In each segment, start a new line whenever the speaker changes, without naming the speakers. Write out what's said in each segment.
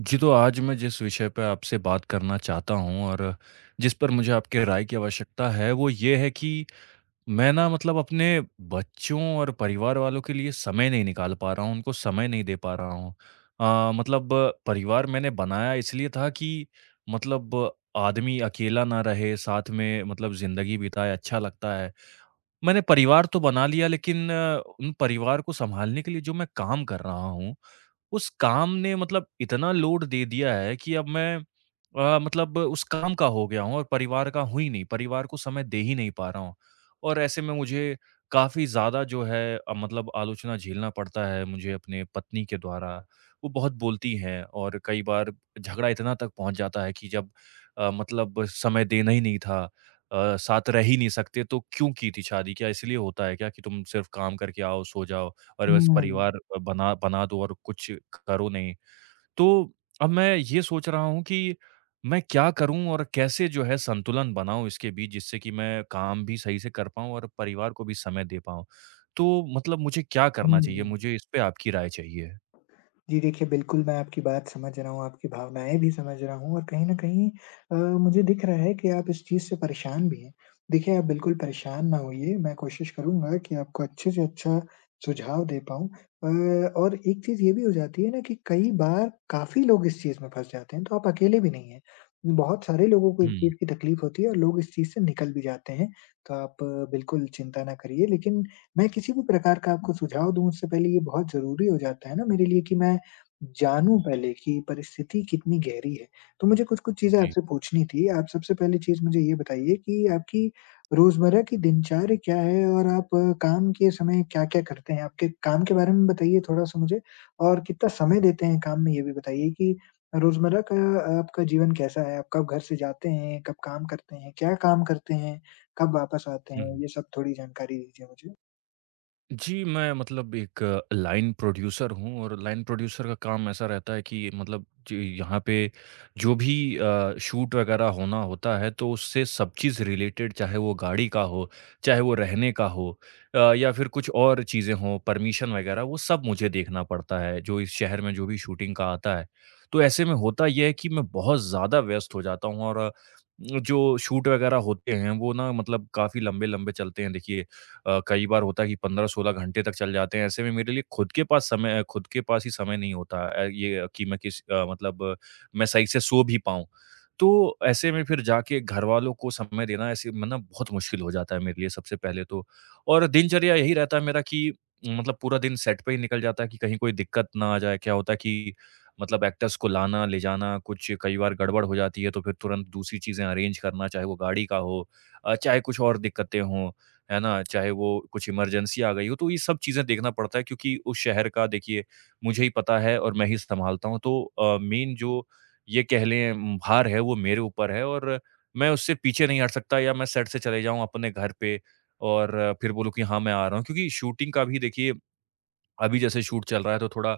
जी, तो आज मैं जिस विषय पे आपसे बात करना चाहता हूँ और जिस पर मुझे आपके राय की आवश्यकता है, वो ये है कि मैं ना मतलब अपने बच्चों और परिवार वालों के लिए समय नहीं निकाल पा रहा हूँ, उनको समय नहीं दे पा रहा हूँ। मतलब परिवार मैंने बनाया इसलिए था कि मतलब आदमी अकेला ना रहे, साथ में मतलब ज़िंदगी बिताए, अच्छा लगता है। मैंने परिवार तो बना लिया लेकिन उन परिवार को सँभालने के लिए जो मैं काम कर रहा हूँ उस काम ने मतलब इतना लोड दे दिया है कि अब मैं मतलब उस काम का हो गया हूँ और परिवार का हूँ ही नहीं, परिवार को समय दे ही नहीं पा रहा हूँ। और ऐसे में मुझे काफ़ी ज़्यादा जो है मतलब आलोचना झेलना पड़ता है मुझे अपने पत्नी के द्वारा। वो बहुत बोलती हैं और कई बार झगड़ा इतना तक पहुँच जाता है कि जब मतलब समय देना ही नहीं था, साथ रह ही नहीं सकते तो क्यों की थी शादी? क्या इसलिए होता है क्या कि तुम सिर्फ़ काम करके आओ, सो जाओ? और बस
हुँ।
परिवार बना बना दो और कुछ करो नहीं। तो अब मैं ये सोच रहा हूँ कि मैं क्या करूँ और कैसे जो है संतुलन बनाऊँ इसके बीच जिससे कि मैं काम भी सही से कर पाऊँ और परिवार को भी समय दे पाऊँ। तो मतलब मुझे क्या करना
हुँ,
चाहिए?
हुँ।
मुझे इस पे आपकी राय चाहिए।
जी देखिए, बिल्कुल मैं आपकी बात समझ रहा हूँ, आपकी भावनाएँ भी समझ रहा हूँ और कहीं न कहीं अ, मुझे दिख रहा है कि आप इस चीज़ से परेशान भी हैं। देखिए, आप बिल्कुल परेशान ना होइए, मैं कोशिश करूँगा कि आपको अच्छे से अच्छा सुझाव दे पाऊँ। और एक चीज़ ये भी हो जाती है ना कि कई बार काफ़ी लोग इस चीज़ में फँस जाते हैं, तो आप अकेले भी नहीं हैं। बहुत सारे लोगों को इस
हुँ,
चीज़ की तकलीफ होती है और लोग इस चीज़ से निकल भी जाते हैं, तो आप बिल्कुल चिंता ना करिए। लेकिन मैं किसी भी प्रकार का आपको सुझाव दूँ उससे पहले ये बहुत ज़रूरी हो जाता है ना मेरे लिए कि मैं जानूँ पहले कि परिस्थिति कितनी गहरी है। तो मुझे कुछ-कुछ चीज़ें
जी।
आपसे पूछनी थी। आप सबसे पहली चीज़ मुझे ये बताइए कि आपकी रोज़मर्रा की दिनचर्या क्या है और आप काम के समय क्या-क्या करते हैं? आपके काम के बारे में बताइए थोड़ा-सा मुझे और कितना समय देते हैं काम में ये भी बताइए कि रोज़मर्रा का आपका जीवन कैसा है? आप कब घर से जाते हैं? कब काम करते हैं? क्या काम करते हैं? कब वापस आते
हुँ।
हैं? ये सब थोड़ी जानकारी दीजिए मुझे।
जी, मैं मतलब एक लाइन प्रोड्यूसर हूँ और लाइन प्रोड्यूसर का काम ऐसा रहता है कि मतलब जी यहाँ पे जो भी शूट वगैरह होना होता है तो उससे सब चीज़ रिलेटेड चाहे वो गाड़ी का हो, चाहे वो रहने का हो, या फिर कुछ और चीज़ें हों, परमिशन वगैरह वो सब मुझे देखना पड़ता है, जो इस शहर में जो भी शूटिंग का आता है। तो ऐसे में होता ये है कि मैं बहुत ज़्यादा व्यस्त हो जाता हूँ और जो शूट वगैरह होते हैं वो ना मतलब काफ़ी लंबे-लंबे चलते हैं देखिए, कई बार होता है कि 15-16 घंटे तक चल जाते हैं। ऐसे में मेरे लिए खुद के पास समय खुद के पास ही समय नहीं होता, ये कि मैं किस मतलब मैं सही से सो भी पाऊँ। तो ऐसे में फिर जाके घरवालों को समय देना ऐसे मतलब बहुत मुश्किल हो जाता है मेरे लिए सबसे पहले तो। और दिनचर्या यही रहता है मेरा कि मतलब पूरा दिन सेट पे ही निकल जाता है कि कहीं कोई दिक्कत ना आ जाए। क्या होता है कि मतलब एक्टर्स को लाना, ले जाना, कुछ कई बार गड़बड़ हो जाती है तो फिर तुरंत दूसरी चीज़ें अरेंज करना, चाहे वो गाड़ी का हो, चाहे कुछ और दिक्कतें हों। है ना? चाहे वो कुछ इमरजेंसी आ गई हो, तो ये सब चीज़ें देखना पड़ता है क्योंकि उस शहर का देखिए मुझे ही पता है और मैं ही सँभालता हूँ। तो मेन जो ये कह लें भार है वो मेरे ऊपर है और मैं उससे पीछे नहीं हट सकता या मैं सेट से चले जाऊँ अपने घर पे और फिर बोलूँ कि हाँ, मैं आ रहा हूँ। क्योंकि शूटिंग का भी देखिए अभी जैसे शूट चल रहा है तो थोड़ा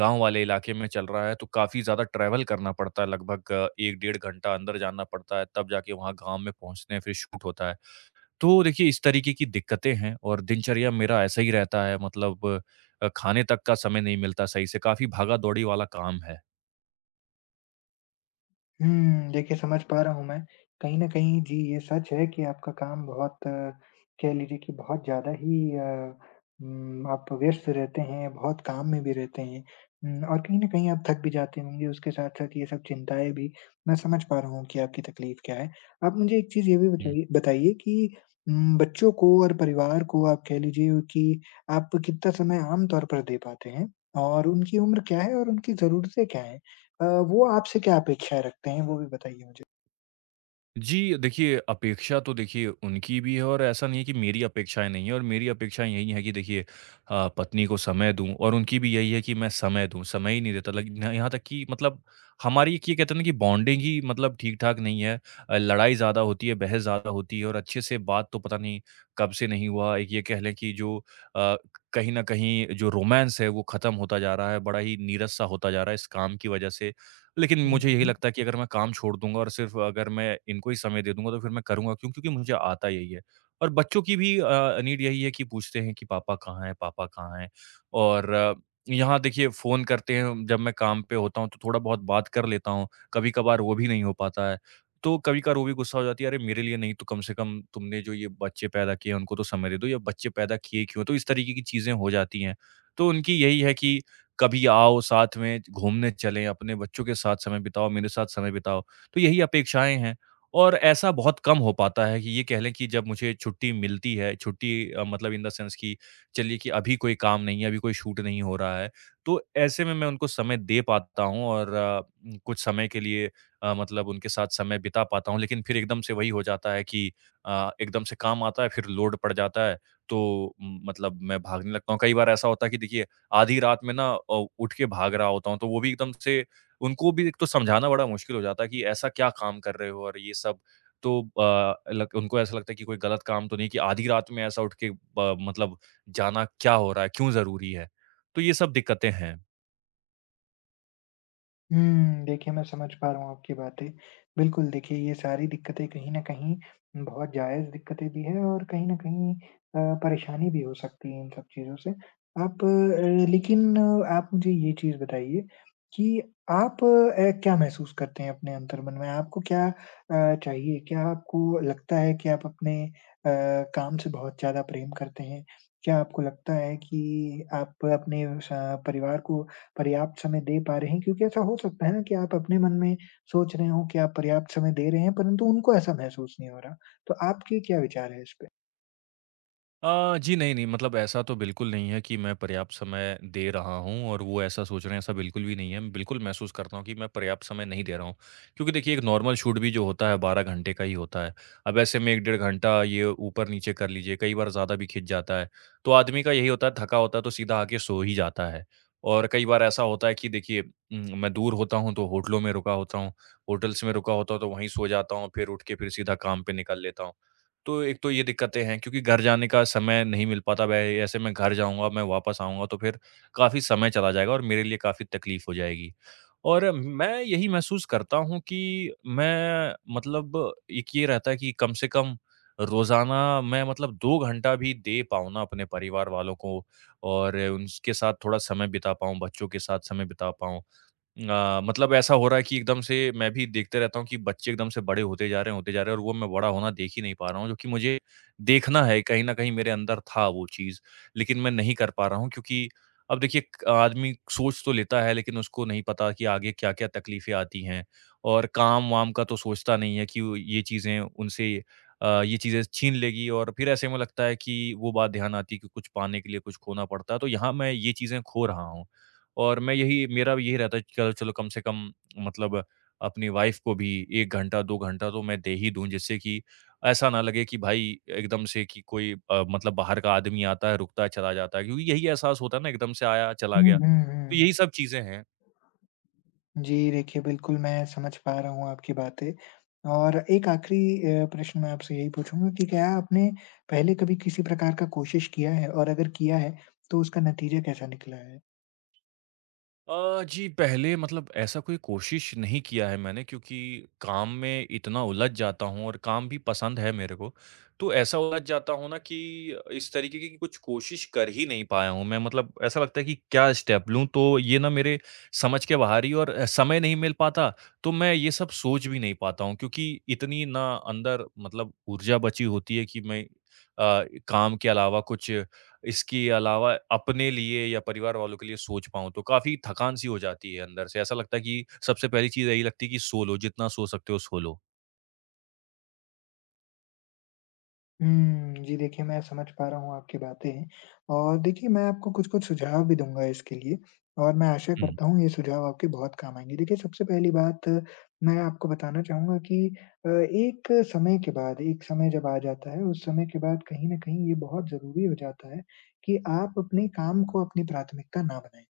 गाँव वाले इलाके में चल रहा है तो काफ़ी ज़्यादा ट्रैवल करना पड़ता है, लगभग 1 डेढ़ घंटा अंदर जाना पड़ता है तब जाके वहाँ गाँव में पहुँचते हैं फिर शूट होता है। तो देखिए इस तरीके की दिक्कतें हैं और दिनचर्या मेरा ऐसा ही रहता है मतलब, खाने तक का समय नहीं मिलता सही से, काफ़ी भागा-दौड़ी वाला काम है।
हुँ, देखिए समझ पा रहा हूँ मैं। कहीं न कहीं जी, ये सच है कि आपका काम बहुत कह लीजिए कि बहुत ज़्यादा ही आप व्यस्त रहते हैं, बहुत काम में भी रहते हैं। और कहीं न कहीं आप थक भी जाते होंगे, उसके साथ-साथ ये सब चिंताएँ भी, मैं समझ पा रहा हूँ कि आपकी तकलीफ़ क्या है। आप मुझे एक चीज़ ये भी बताइए बताइए कि बच्चों को और परिवार को आप कह लीजिए कि आप कितना समय आम तौर पर दे पाते हैं? और उनकी उम्र क्या है और उनकी ज़रूरतें क्या हैं? अ, वो आपसे क्या अपेक्षाएँ रखते हैं, वो भी बताइए मुझे?
जी, देखिए अपेक्षा तो देखिए उनकी भी है और ऐसा नहीं है कि मेरी अपेक्षाएँ नहीं हैं और मेरी अपेक्षाएँ यही हैं कि देखिए, पत्नी को समय दूँ और उनकी भी यही है कि मैं समय दूँ, समय ही नहीं देता, लग न यहाँ तक कि मतलब हमारी एक ये कहते हैं ना कि बॉन्डिंग ही मतलब ठीक-ठाक नहीं है। लड़ाई ज़्यादा होती है, बहस ज़्यादा होती है और अच्छे से बात तो पता नहीं कब से नहीं हुआ। एक ये कह लें कि जो कहीं न कहीं जो रोमांस है वो ख़त्म होता जा रहा है, बड़ा ही नीरस-सा होता जा रहा है इस काम की वज़ह से। लेकिन
हुँ,
मुझे यही
हुँ।
लगता है कि अगर मैं काम छोड़ दूँगा और सिर्फ़ अगर मैं इनको ही समय दे दूँगा, तो फिर मैं करूँगा क्यों? क्योंकि मुझे आता यही है। और बच्चों की भी नीड यही है कि पूछते हैं कि पापा कहाँ हैं, पापा कहाँ हैं? और यहाँ देखिए फ़ोन करते हैं, जब मैं काम पे होता हूँ, तो थोड़ा बहुत बात कर लेता हूँ, कभी-कभार वो भी नहीं हो पाता है। तो कभी-कभार वो भी गुस्सा हो जाती है, "अरे! मेरे लिए नहीं तो कम से कम तुमने जो ये बच्चे पैदा किए हैं, उनको तो समय दे दो या बच्चे पैदा किए क्यों?" तो इस तरीके की चीज़ें हो जाती हैं। तो उनकी यही है कि कभी आओ साथ में घूमने चलें, अपने बच्चों के साथ समय बिताओ, मेरे साथ समय बिताओ। तो यही अपेक्षाएँ हैं और ऐसा बहुत कम हो पाता है कि ये कह लें कि जब मुझे छुट्टी मिलती है, छुट्टी मतलब इन द सेंस कि चलिए कि अभी कोई काम नहीं है, अभी कोई शूट नहीं हो रहा है। तो ऐसे में मैं उनको समय दे पाता हूँ और कुछ समय के लिए, मतलब उनके साथ समय बिता पाता हूँ। लेकिन फिर एकदम से वही हो जाता है कि एकदम से काम आता है, फिर लोड पड़ जाता है, तो मतलब मैं भागने लगता हूँ। कई बार ऐसा होता है कि देखिए आधी रात में ना उठ के भाग रहा होता हूँ, तो वो भी एकदम से उनको भी एक तो समझाना बड़ा मुश्किल हो जाता है कि ऐसा क्या काम कर रहे हो और ये सब। तो अ, लग उनको ऐसा लगता है कि कोई गलत काम तो नहीं कि आधी रात में ऐसा उठ के ब मतलब जाना क्या हो रहा है, क्यों ज़रूरी है? तो ये सब दिक्कतें हैं।
हुँ, देखिए मैं समझ पा रहा हूँ आपकी बातें। बिल्कुल देखिए ये सारी दिक्कतें कहीं न कहीं बहुत जायज़ दिक्कतें भी हैं और कहीं न कहीं परेशानी भी हो सकती है इन सब चीज़ों से। लेकिन आप मुझे ये चीज़ बताइए कि आप क्या महसूस करते हैं अपने अंतर्मन में? आपको क्या चाहिए? क्या आपको लगता है कि आप अपने काम से बहुत ज़्यादा प्रेम करते हैं? क्या आपको लगता है कि आप अपने स परिवार को पर्याप्त समय दे पा रहे हैं क्योंकि ऐसा हो सकता है ना कि आप अपने मन में सोच रहे हो कि आप पर्याप्त समय दे रहे हैं, परंतु उनको ऐसा महसूस नहीं हो रहा। तो आपके क्या विचार है इस पे?
जी नहीं, नहीं मतलब ऐसा तो बिल्कुल नहीं है कि मैं पर्याप्त समय दे रहा हूँ और वो ऐसा सोच रहे हैं, ऐसा बिल्कुल भी नहीं है। मैं बिल्कुल महसूस करता हूँ कि मैं पर्याप्त समय नहीं दे रहा हूँ। क्योंकि देखिए एक नॉर्मल शूट भी जो होता है 12 घंटे का ही होता है। अब ऐसे में 1 डेढ़ घंटा ये ऊपर-नीचे कर लीजिए, कई बार ज़्यादा भी खिंच जाता है। तो आदमी का यही होता है, थका होता है तो सीधा आके सो ही जाता है। और कई बार ऐसा होता है कि देखिए मैं दूर होता हूँ तो होटलों में रुका होता हूँ, होटल्स में रुका होता हूँ तो वहीं सो जाता हूँ, फिर उठ के फिर सीधा काम पे निकल लेता हूँ। तो एक तो ये दिक्कतें हैं क्योंकि घर जाने का समय नहीं मिल पाता, वै ऐसे मैं घर जाऊँगा, मैं वापस आऊँगा तो फिर काफ़ी समय चला जाएगा और मेरे लिए काफ़ी तकलीफ़ हो जाएगी। और मैं यही महसूस करता हूँ कि मैं मतलब एक ये रहता है कि कम से कम रोज़ाना मैं मतलब 2 घंटा भी दे पाऊँ ना अपने परिवार वालों को और उनके साथ थोड़ा समय बिता पाऊँ, बच्चों के साथ समय बिता पाऊँ। मतलब ऐसा हो रहा है कि एकदम से मैं भी देखते रहता हूँ कि बच्चे एकदम से बड़े होते जा रहे हैं, होते जा रहे हैं और वो मैं बड़ा होना देख ही नहीं पा रहा हूँ जो कि मुझे देखना है, कहीं ना कहीं मेरे अंदर था वो चीज़, लेकिन मैं नहीं कर पा रहा हूँ क्योंकि अब देखिए आदमी सोच तो लेता है लेकिन उसको नहीं पता कि आगे क्या क्या तकलीफें आती हैं और काम वाम का तो सोचता नहीं है कि वो ये चीज़ें उनसे, ये चीज़ें छीन लेगी और फिर ऐसे में लगता है कि वो बात ध्यान आती है कि कुछ पाने के लिए कुछ खोना पड़ता है, तो यहाँ मैं ये चीज़ें खो रहा हूँ और मैं यही, मेरा भी यही रहता है कि चलो चलो कम से कम मतलब अपनी वाइफ़ को भी 1 घंटा 2 घंटा तो मैं दे ही दूँ जिससे कि ऐसा ना लगे कि भाई एकदम से, कि कोई मतलब बाहर का आदमी आता है, रुकता है, चला जाता है। क्योंकि यही एहसास होता है ना, एकदम से आया, चला
हुँ,
गया।
हुँ,
तो
हुँ।
यही सब चीज़ें हैं।
जी, देखिए बिल्कुल मैं समझ पा रहा हूँ आपकी बातें और एक आखिरी प्रश्न मैं आपसे यही पूछूँगा कि क्या आपने पहले कभी किसी प्रकार का कोशिश किया है? और अगर किया है, तो उसका नतीजा कैसा निकला है?
जी, पहले मतलब ऐसा कोई कोशिश नहीं किया है मैंने क्योंकि काम में इतना उलझ जाता हूँ और काम भी पसंद है मेरे को, तो ऐसा उलझ जाता हूँ ना कि इस तरीके की कुछ कोशिश कर ही नहीं पाया हूँ मैं। मतलब ऐसा लगता है कि क्या स्टेप लूँ, तो ये ना मेरे समझ के बाहर ही, और समय नहीं मिल पाता, तो मैं ये सब सोच भी नहीं पाता हूँ क्योंकि इतनी ना अंदर मतलब ऊर्जा बची होती है कि मैं काम के अलावा कुछ, इसके अलावा अपने लिए या परिवार वालों के लिए सोच पाऊँ, तो काफ़ी थकान-सी हो जाती है अंदर से। ऐसा लगता है कि सबसे पहली चीज़ यही लगती है कि सो लो, जितना सो सकते हो सो लो।
हुँ, जी देखिए मैं समझ पा रहा हूँ आपकी बातें और देखिए मैं आपको कुछ-कुछ सुझाव भी दूँगा इसके लिए और मैं आशा
हुँ।
करता हूँ ये सुझाव आपके बहुत काम आएँगे। देखिए सबसे पहली बात मैं आपको बताना चाहूँगा कि एक समय के बाद एक समय जब आ जाता है उस समय के बाद कहीं न कहीं ये बहुत ज़रूरी हो जाता है कि आप अपने काम को अपनी प्राथमिकता ना बनाएँ।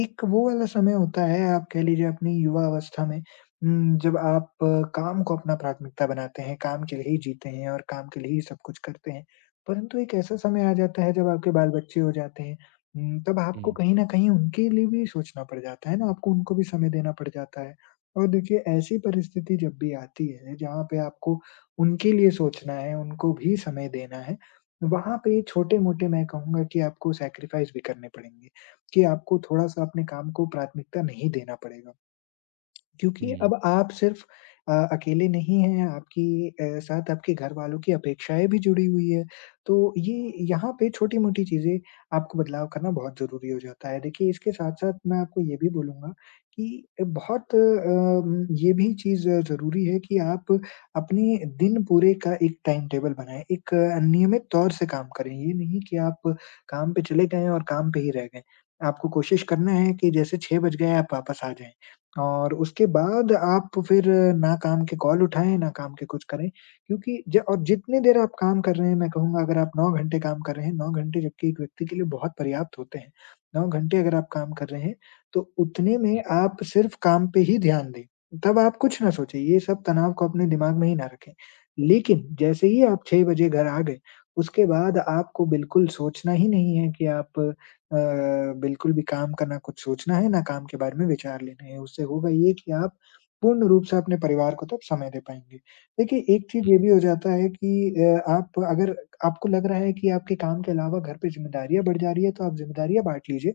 एक वो वाला समय होता है आप कह लीजिए अपनी युवा अवस्था में जब आप काम को अपना प्राथमिकता बनाते हैं, काम के लिए ही जीते हैं और काम के लिए ही सब कुछ करते हैं, परंतु एक ऐसा समय आ जाता है जब आपके बाल-बच्चे हो जाते हैं, तब आपको
हुँ,
कहीं न कहीं उनके लिए भी सोचना पड़ जाता है ना, आपको उनको भी समय देना पड़ जाता है। और देखिए ऐसी परिस्थिति जब भी आती है, जहाँ पे आपको उनके लिए सोचना है, उनको भी समय देना है, वहाँ पे छोटे-मोटे मैं कहूँगा कि आपको सैक्रिफ़ाइस भी करने पड़ेंगे, कि आपको थोड़ा-सा अपने काम को प्राथमिकता नहीं देना पड़ेगा। क्योंकि
हुँ,
अब आप सिर्फ अकेले नहीं हैं, आपकी साथ आपके घरवालों की अपेक्षाएँ भी जुड़ी हुई हैं। तो ये यहाँ पे छोटी-मोटी चीज़ें आपको बदलाव करना बहुत ज़रूरी हो जाता है। देखिए, इसके साथ-साथ मैं आपको ये भी बोलूँगा कि बहुत ये भी चीज़ ज़रूरी है कि आप अपने दिन पूरे का एक टाइम टेबल बनाएँ, एक नियमित तौर से काम करें। ये नहीं कि आप काम पे चले गए और काम पे ही रह गए। आपको कोशिश करना है कि जैसे 6 बज गए, आप वापस आ जाएँ। और उसके बाद आप फिर ना काम के कॉल उठाएँ, ना काम के कुछ करें, क्योंकि ज और जितनी देर आप काम कर रहे हैं, मैं कहूँगा अगर आप 9 घंटे काम कर रहे हैं, 9 घंटे जबकि एक व्यक्ति के लिए बहुत पर्याप्त होते हैं। 9 घंटे अगर आप काम कर रहे हैं, तो उतने में
हुँ।
आप सिर्फ काम पे ही ध्यान दें, तब आप कुछ ना सोचें, ये सब तनाव को अपने दिमाग में ही ना रखें। लेकिन जैसे ही आप 6 बजे घर आ गए, उसके बाद आपको बिल्कुल सोचना ही नहीं है कि आप अ, बिल्कुल भी काम का ना कुछ सोचना है, ना काम के बारे में विचार लेने हैं। उससे होगा ये कि आप पूर्ण रूप से अपने परिवार को तब समय दे पाएँगे। देखिए, एक चीज़ ये भी हो जाता है कि अ, आप अगर आपको लग रहा है कि आपके काम के अलावा घर पे ज़िम्मेदारियाँ बढ़ जा रही है, तो आप ज़िम्मेदारियाँ बाँट लीजिए।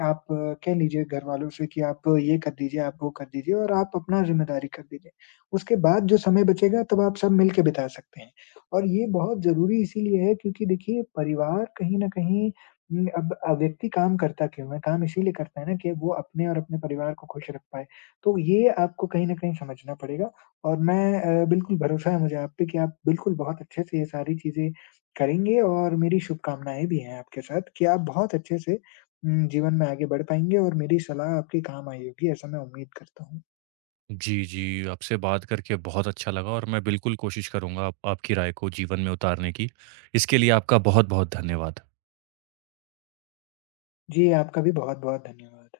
आप कह लीजिए घरवालों से कि आप ये कर दीजिए, आप वो कर दीजिए और आप अपना ज़िम्मेदारी कर दीजिए। उसके बाद जो समय बचेगा तब आप सब मिल के बिता सकते हैं और ये बहुत ज़रूरी इसीलिए है क्योंकि देखिए परिवार कहीं न कहीं अब व्यक्ति काम करता क्यों है? काम इसीलिए करता है ना कि वो अपने और अपने परिवार को खुश रख पाए। तो ये आपको कहीं न कहीं समझना पड़ेगा और मैं बिल्कुल भरोसा है मुझे आप पे कि आप बिल्कुल बहुत अच्छे से ये सारी चीज़ें करेंगे और मेरी शुभकामनाएँ भी हैं आपके साथ कि आप बहुत अच्छे से जीवन में आगे बढ़ पाएँगे और मेरी सलाह आपके काम आई होगी, ऐसा मैं उम्मीद करता हूँ।
जी, जी, आपसे बात करके बहुत अच्छा लगा और मैं बिल्कुल कोशिश करूँगा आप आपकी राय को जीवन में उतारने की। इसके लिए आपका बहुत-बहुत धन्यवाद।
जी, आपका भी बहुत-बहुत धन्यवाद।